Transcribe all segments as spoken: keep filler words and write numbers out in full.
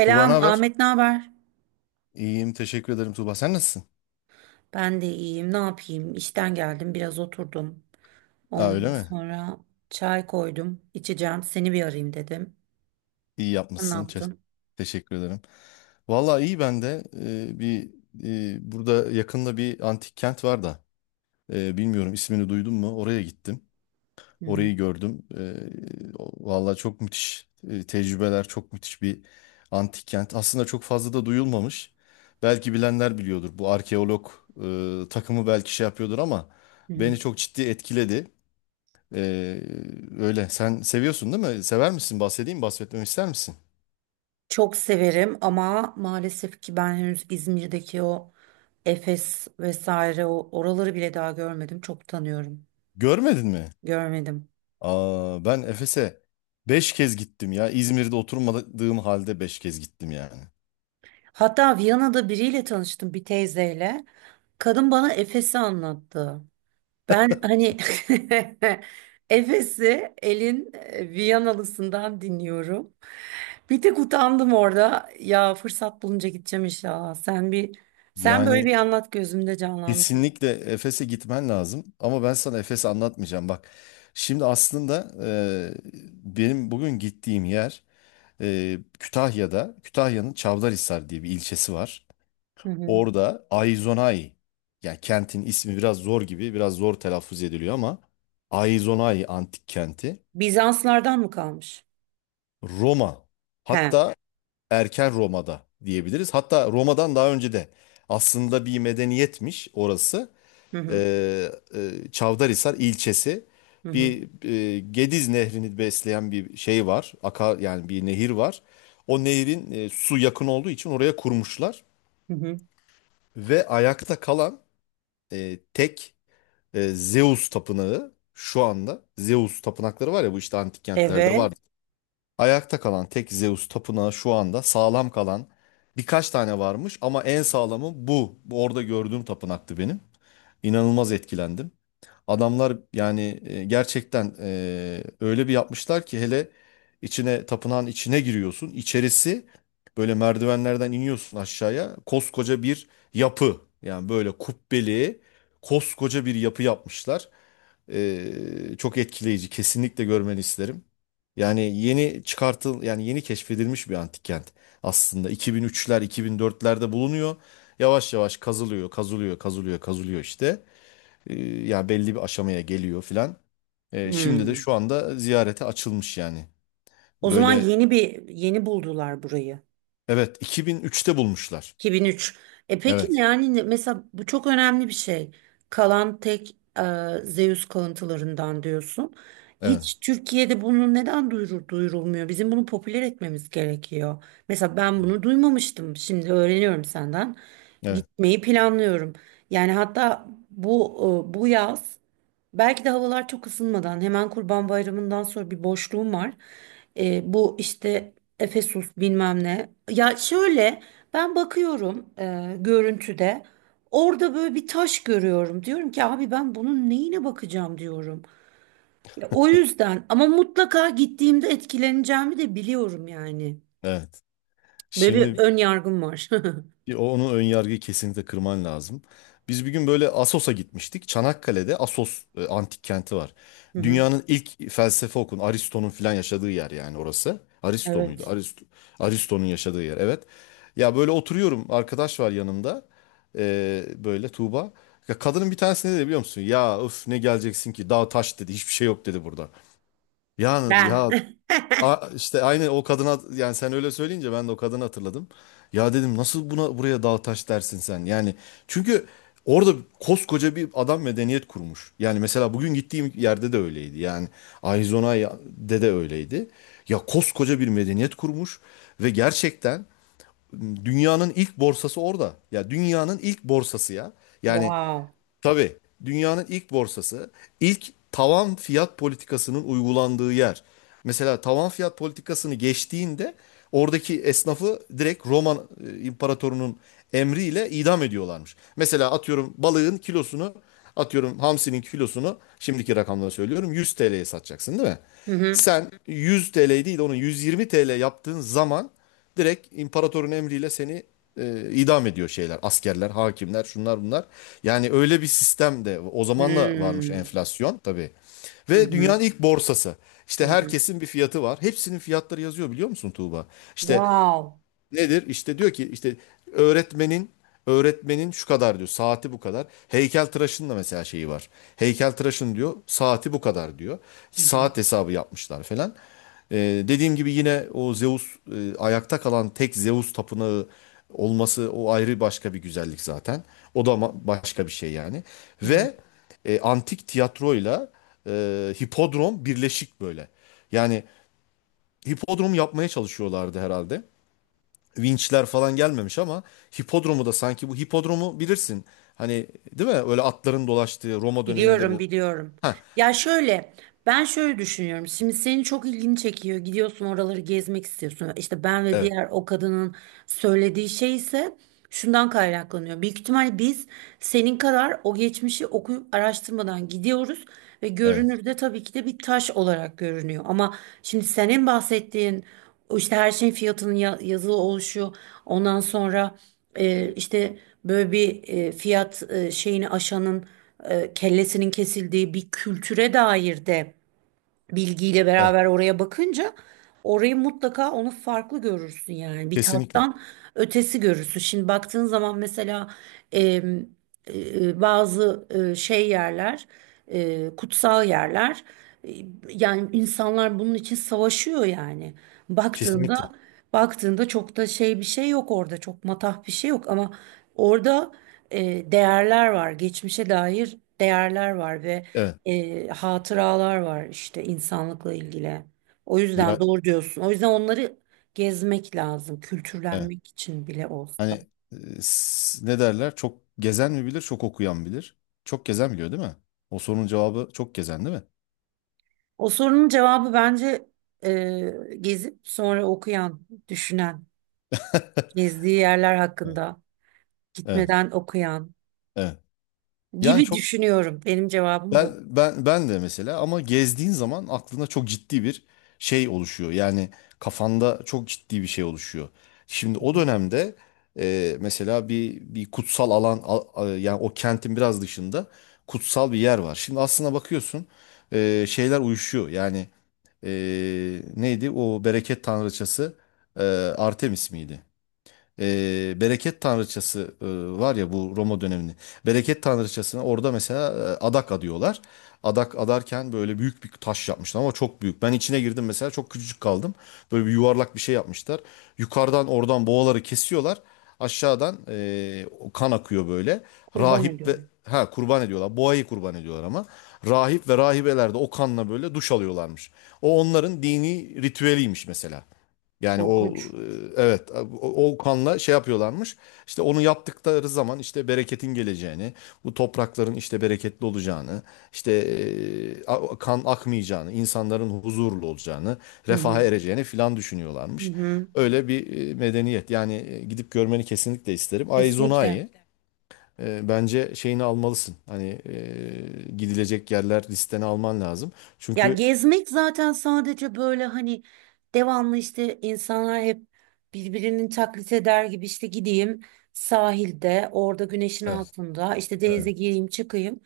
Tuğba ne haber? Ahmet, ne haber? İyiyim, teşekkür ederim Tuğba. Sen nasılsın? Ben de iyiyim. Ne yapayım? İşten geldim, biraz oturdum. Aa, öyle Ondan mi? sonra çay koydum, içeceğim. Seni bir arayayım dedim. İyi Sen ne yapmışsın. Çe- yaptın? teşekkür ederim. Vallahi iyi, ben de Ee, bir e, burada yakında bir antik kent var da. Ee, bilmiyorum, ismini duydun mu? Oraya gittim. Hı hı, Orayı gördüm. Ee, o- vallahi çok müthiş e, tecrübeler, çok müthiş bir antik kent. Aslında çok fazla da duyulmamış. Belki bilenler biliyordur. Bu arkeolog e, takımı belki şey yapıyordur ama hı hı. beni çok ciddi etkiledi. Ee, Öyle. Sen seviyorsun, değil mi? Sever misin? Bahsedeyim, bahsetmemi ister misin? Çok severim ama maalesef ki ben henüz İzmir'deki o Efes vesaire o oraları bile daha görmedim. Çok tanıyorum. Görmedin mi? Görmedim. Aa, ben Efes'e beş kez gittim ya. İzmir'de oturmadığım halde beş kez gittim yani. Hatta Viyana'da biriyle tanıştım, bir teyzeyle. Kadın bana Efes'i anlattı. Ben hani Efes'i El'in e, Viyanalısından dinliyorum. Bir tek utandım orada. Ya fırsat bulunca gideceğim inşallah. Sen bir sen böyle bir Yani anlat gözümde canlandı. kesinlikle Efes'e gitmen lazım. Ama ben sana Efes'i anlatmayacağım. Bak, şimdi aslında e, benim bugün gittiğim yer e, Kütahya'da. Kütahya'nın Çavdarhisar diye bir ilçesi var. Hı hı. Orada Aizonay, yani kentin ismi biraz zor gibi, biraz zor telaffuz ediliyor ama Aizonay antik kenti Bizanslardan mı kalmış? Roma, He. hatta erken Roma'da diyebiliriz. Hatta Roma'dan daha önce de aslında bir medeniyetmiş orası. Hı hı. Ee, e, Çavdarhisar ilçesi, Hı hı. bir e, Gediz nehrini besleyen bir şey var. Akar, yani bir nehir var. O nehrin e, su yakın olduğu için oraya kurmuşlar Hı hı. ve ayakta kalan e, tek e, Zeus tapınağı şu anda, Zeus tapınakları var ya, bu işte antik kentlerde Evet. vardı. Ayakta kalan tek Zeus tapınağı şu anda sağlam kalan birkaç tane varmış ama en sağlamı bu. Bu, orada gördüğüm tapınaktı benim. İnanılmaz etkilendim. Adamlar, yani e, gerçekten e, öyle bir yapmışlar ki, hele içine tapınağın içine giriyorsun. İçerisi böyle, merdivenlerden iniyorsun aşağıya. Koskoca bir yapı. Yani böyle kubbeli koskoca bir yapı yapmışlar. E, Çok etkileyici. Kesinlikle görmeni isterim. Yani yeni çıkartıl yani yeni keşfedilmiş bir antik kent aslında. iki bin üçler iki bin dörtlerde bulunuyor. Yavaş yavaş kazılıyor, kazılıyor, kazılıyor, kazılıyor işte. E, ya, belli bir aşamaya geliyor filan. E, şimdi de Hı. şu anda ziyarete açılmış yani. O zaman Böyle yeni bir yeni buldular burayı. evet, iki bin üçte bulmuşlar. iki bin üç. E peki ne- Evet. yani ne- mesela bu çok önemli bir şey. Kalan tek e, Zeus kalıntılarından diyorsun. Evet. Hiç Türkiye'de bunu neden duyurur, duyurulmuyor? Bizim bunu popüler etmemiz gerekiyor. Mesela ben bunu duymamıştım. Şimdi öğreniyorum senden. Evet. Gitmeyi planlıyorum. Yani hatta bu e, bu yaz belki de havalar çok ısınmadan hemen Kurban Bayramı'ndan sonra bir boşluğum var. Ee, bu işte Efesus bilmem ne. Ya şöyle ben bakıyorum e, görüntüde orada böyle bir taş görüyorum. Diyorum ki abi ben bunun neyine bakacağım diyorum. Ya o yüzden ama mutlaka gittiğimde etkileneceğimi de biliyorum yani. Evet. Böyle bir Şimdi ön yargım var. Bir o- onun ön yargıyı kesinlikle kırman lazım. Biz bir gün böyle Assos'a gitmiştik. Çanakkale'de Assos e, antik kenti var. Hı hı, Dünyanın ilk felsefe okun Aristo'nun filan yaşadığı yer, yani orası. Aristo muydu? evet. Aristo, Aristo'nun yaşadığı yer, evet. Ya böyle oturuyorum, arkadaş var yanımda. Ee, böyle Tuğba. Ya, kadının bir tanesi ne dedi biliyor musun? Ya, öf, ne geleceksin ki, dağ taş dedi, hiçbir şey yok dedi burada. Yani Ben. ya, A- işte aynı o kadına, yani sen öyle söyleyince ben de o kadını hatırladım. Ya, dedim, nasıl buna buraya dağ taş dersin sen? Yani çünkü orada koskoca bir adam medeniyet kurmuş. Yani mesela bugün gittiğim yerde de öyleydi. Yani Arizona'da de öyleydi. Ya, koskoca bir medeniyet kurmuş ve gerçekten dünyanın ilk borsası orada. Ya, dünyanın ilk borsası ya. Yani, Wow. tabii. Dünyanın ilk borsası, ilk tavan fiyat politikasının uygulandığı yer. Mesela tavan fiyat politikasını geçtiğinde, oradaki esnafı direkt Roma e, imparatorunun emriyle idam ediyorlarmış. Mesela atıyorum balığın kilosunu, atıyorum hamsinin kilosunu, şimdiki rakamları söylüyorum, yüz T L'ye satacaksın değil mi? Hı hı. Sen yüz T L değil de onu yüz yirmi T L yaptığın zaman, direkt imparatorun emriyle seni e, idam ediyor, şeyler. Askerler, hakimler, şunlar bunlar. Yani öyle bir sistem de o zaman da varmış, Hmm. enflasyon tabii. Hı Ve dünyanın hı. ilk borsası. Hı İşte hı. herkesin bir fiyatı var. Hepsinin fiyatları yazıyor, biliyor musun Tuğba? İşte. Wow. Nedir? İşte diyor ki, işte öğretmenin öğretmenin şu kadar diyor. Saati bu kadar. Heykeltıraşın da mesela şeyi var. Heykeltıraşın, diyor, saati bu kadar diyor. Hı hı, Saat hesabı yapmışlar falan. Ee, Dediğim gibi, yine o Zeus, e, ayakta kalan tek Zeus tapınağı olması o ayrı başka bir güzellik zaten. O da ma- başka bir şey yani. hı hı. Ve e, antik tiyatroyla e, hipodrom birleşik böyle. Yani hipodrom yapmaya çalışıyorlardı herhalde, vinçler falan gelmemiş ama hipodromu da, sanki bu hipodromu bilirsin. Hani, değil mi? Öyle atların dolaştığı Roma döneminde Biliyorum, bu. biliyorum. Ha, Ya şöyle, ben şöyle düşünüyorum. Şimdi senin çok ilgini çekiyor. Gidiyorsun oraları gezmek istiyorsun. İşte ben ve evet. diğer o kadının söylediği şey ise şundan kaynaklanıyor. Büyük ihtimal biz senin kadar o geçmişi okuyup araştırmadan gidiyoruz ve Evet. görünürde tabii ki de bir taş olarak görünüyor. Ama şimdi senin bahsettiğin o işte her şeyin fiyatının ya- yazılı oluşu, ondan sonra e, işte böyle bir e, fiyat e, şeyini aşanın e, kellesinin kesildiği bir kültüre dair de bilgiyle Evet. beraber oraya bakınca orayı mutlaka onu farklı görürsün yani bir Kesinlikle. tattan ötesi görürsün. Şimdi baktığın zaman mesela em, e, bazı e, şey yerler, e, kutsal yerler, e, yani insanlar bunun için savaşıyor yani baktığında Kesinlikle. baktığında çok da şey bir şey yok orada çok matah bir şey yok ama orada e, değerler var geçmişe dair değerler var ve Evet. e, hatıralar var işte insanlıkla ilgili. O yüzden Ya, doğru diyorsun. O yüzden onları gezmek lazım, evet. kültürlenmek için bile olsa. Hani, e, s- ne derler? Çok gezen mi bilir, çok okuyan bilir. Çok gezen biliyor, değil mi? O sorunun cevabı çok gezen, değil mi? O sorunun cevabı bence e, gezip sonra okuyan, düşünen, gezdiği yerler Evet. hakkında Evet. gitmeden okuyan Evet. Yani gibi çok düşünüyorum. Benim cevabım Ben bu. ben ben de mesela, ama gezdiğin zaman aklında çok ciddi bir şey oluşuyor. Yani kafanda çok ciddi bir şey oluşuyor. Şimdi o dönemde e, mesela bir bir kutsal alan, a- a- yani o kentin biraz dışında kutsal bir yer var. Şimdi aslına bakıyorsun, e, şeyler uyuşuyor. Yani, e, neydi o bereket tanrıçası, e, Artemis miydi? e, bereket tanrıçası e, var ya, bu Roma dönemini. Bereket tanrıçasına orada mesela e, adak adıyorlar. Adak adarken böyle büyük bir taş yapmışlar, ama çok büyük. Ben içine girdim mesela, çok küçücük kaldım. Böyle bir yuvarlak bir şey yapmışlar. Yukarıdan oradan boğaları kesiyorlar. Aşağıdan e, o kan akıyor böyle. Kurban Rahip ve, ediyorum. ha, kurban ediyorlar. Boğayı kurban ediyorlar ama. Rahip ve rahibeler de o kanla böyle duş alıyorlarmış. O, onların dini ritüeliymiş mesela. Yani o, Korkunç. e, evet, o, o kanla şey yapıyorlarmış. İşte onu yaptıkları zaman, işte bereketin geleceğini, bu toprakların işte bereketli olacağını, işte e, a- kan akmayacağını, insanların huzurlu olacağını, Hı refaha hı. ereceğini filan Hı düşünüyorlarmış. hı. Öyle bir e, medeniyet. Yani e, gidip görmeni kesinlikle isterim. Kesinlikle. Aizona'yı, e, bence şeyini almalısın. Hani, e, gidilecek yerler listene alman lazım. Ya Çünkü gezmek zaten sadece böyle hani devamlı işte insanlar hep birbirinin taklit eder gibi işte gideyim sahilde orada güneşin evet, altında işte denize evet, gireyim çıkayım.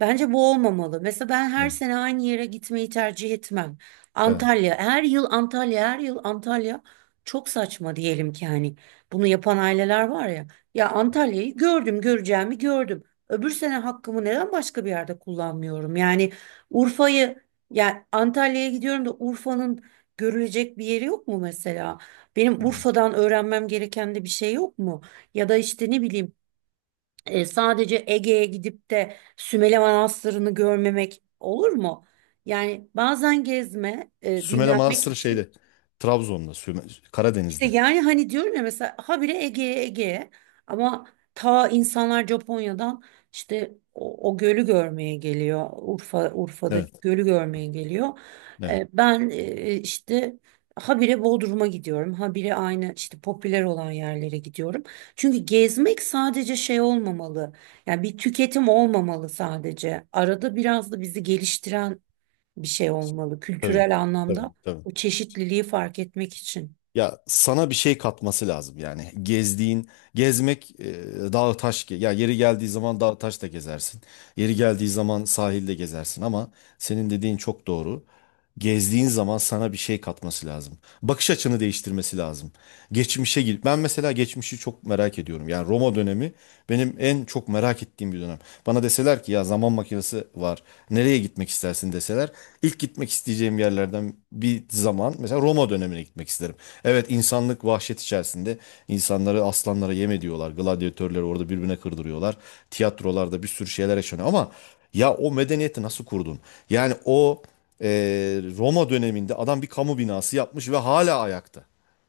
Bence bu olmamalı. Mesela ben her evet. sene aynı yere gitmeyi tercih etmem. Evet. Antalya her yıl Antalya her yıl Antalya çok saçma diyelim ki hani bunu yapan aileler var ya. Ya Antalya'yı gördüm göreceğimi gördüm. Öbür sene hakkımı neden başka bir yerde kullanmıyorum? Yani Urfa'yı yani Antalya'ya gidiyorum da Urfa'nın görülecek bir yeri yok mu mesela? Benim Urfa'dan öğrenmem gereken de bir şey yok mu? Ya da işte ne bileyim e, sadece Ege'ye gidip de Sümele Manastırı'nı görmemek olur mu? Yani bazen gezme, e, Sümele dinlenmek Manastırı için şeyde. Trabzon'da. Süme- işte Karadeniz'de. yani hani diyorum ya mesela habire Ege'ye Ege'ye ama ta insanlar Japonya'dan işte o, o gölü görmeye geliyor. Urfa Urfa'daki Evet. gölü görmeye geliyor. Evet. Ee, ben e, işte habire Bodrum'a gidiyorum. Habire aynı işte popüler olan yerlere gidiyorum. Çünkü gezmek sadece şey olmamalı. Yani bir tüketim olmamalı sadece. Arada biraz da bizi geliştiren bir şey olmalı Tabii. kültürel Tabii. anlamda. Tabii. O çeşitliliği fark etmek için. Ya, sana bir şey katması lazım, yani gezdiğin, gezmek e, dağ taş, ge- ya yeri geldiği zaman dağ taş da gezersin. Yeri geldiği zaman sahilde gezersin, ama senin dediğin çok doğru. Gezdiğin zaman sana bir şey katması lazım. Bakış açını değiştirmesi lazım. Geçmişe git. Ben mesela geçmişi çok merak ediyorum. Yani Roma dönemi benim en çok merak ettiğim bir dönem. Bana deseler ki ya, zaman makinesi var. Nereye gitmek istersin deseler, ilk gitmek isteyeceğim yerlerden bir zaman, mesela Roma dönemine gitmek isterim. Evet, insanlık vahşet içerisinde, insanları aslanlara yem ediyorlar. Gladyatörleri orada birbirine kırdırıyorlar. Tiyatrolarda bir sürü şeyler yaşanıyor, ama ya, o medeniyeti nasıl kurdun? Yani o, e, Roma döneminde adam bir kamu binası yapmış ve hala ayakta.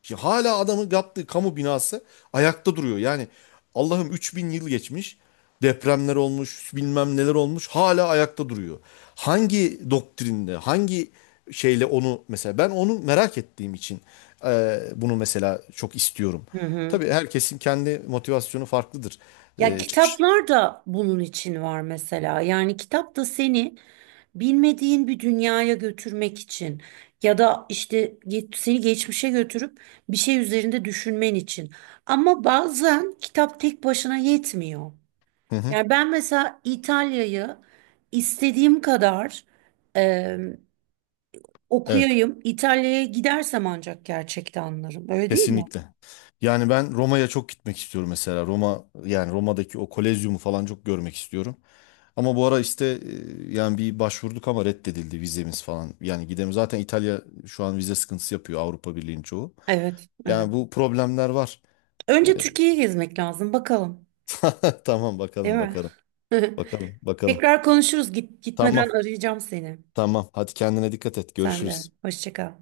Şimdi hala adamın yaptığı kamu binası ayakta duruyor. Yani Allah'ım, üç bin yıl geçmiş. Depremler olmuş, bilmem neler olmuş. Hala ayakta duruyor. Hangi doktrinde, hangi şeyle, onu mesela ben onu merak ettiğim için, e, bunu mesela çok istiyorum. Hı hı. Tabii herkesin kendi motivasyonu farklıdır. Ya E, çıkış. kitaplar da bunun için var mesela. Yani kitap da seni bilmediğin bir dünyaya götürmek için ya da işte ge- seni geçmişe götürüp bir şey üzerinde düşünmen için. Ama bazen kitap tek başına yetmiyor. Hı hı. Yani ben mesela İtalya'yı istediğim kadar e, Evet. okuyayım. İtalya'ya gidersem ancak gerçekten anlarım. Öyle değil mi? Kesinlikle. Yani ben Roma'ya çok gitmek istiyorum mesela. Roma, yani Roma'daki o Kolezyumu falan çok görmek istiyorum. Ama bu ara işte, e, yani bir başvurduk ama reddedildi vizemiz falan. Yani gidemiyoruz. Zaten İtalya şu an vize sıkıntısı yapıyor, Avrupa Birliği'nin çoğu. Evet, evet. Yani bu problemler var. E, Önce Türkiye'yi gezmek lazım bakalım, Tamam, değil bakalım mi? bakalım. Bakalım bakalım. Tekrar konuşuruz. Git, Tamam gitmeden arayacağım seni. tamam. Hadi, kendine dikkat et. Sen de. Görüşürüz. Hoşça kal.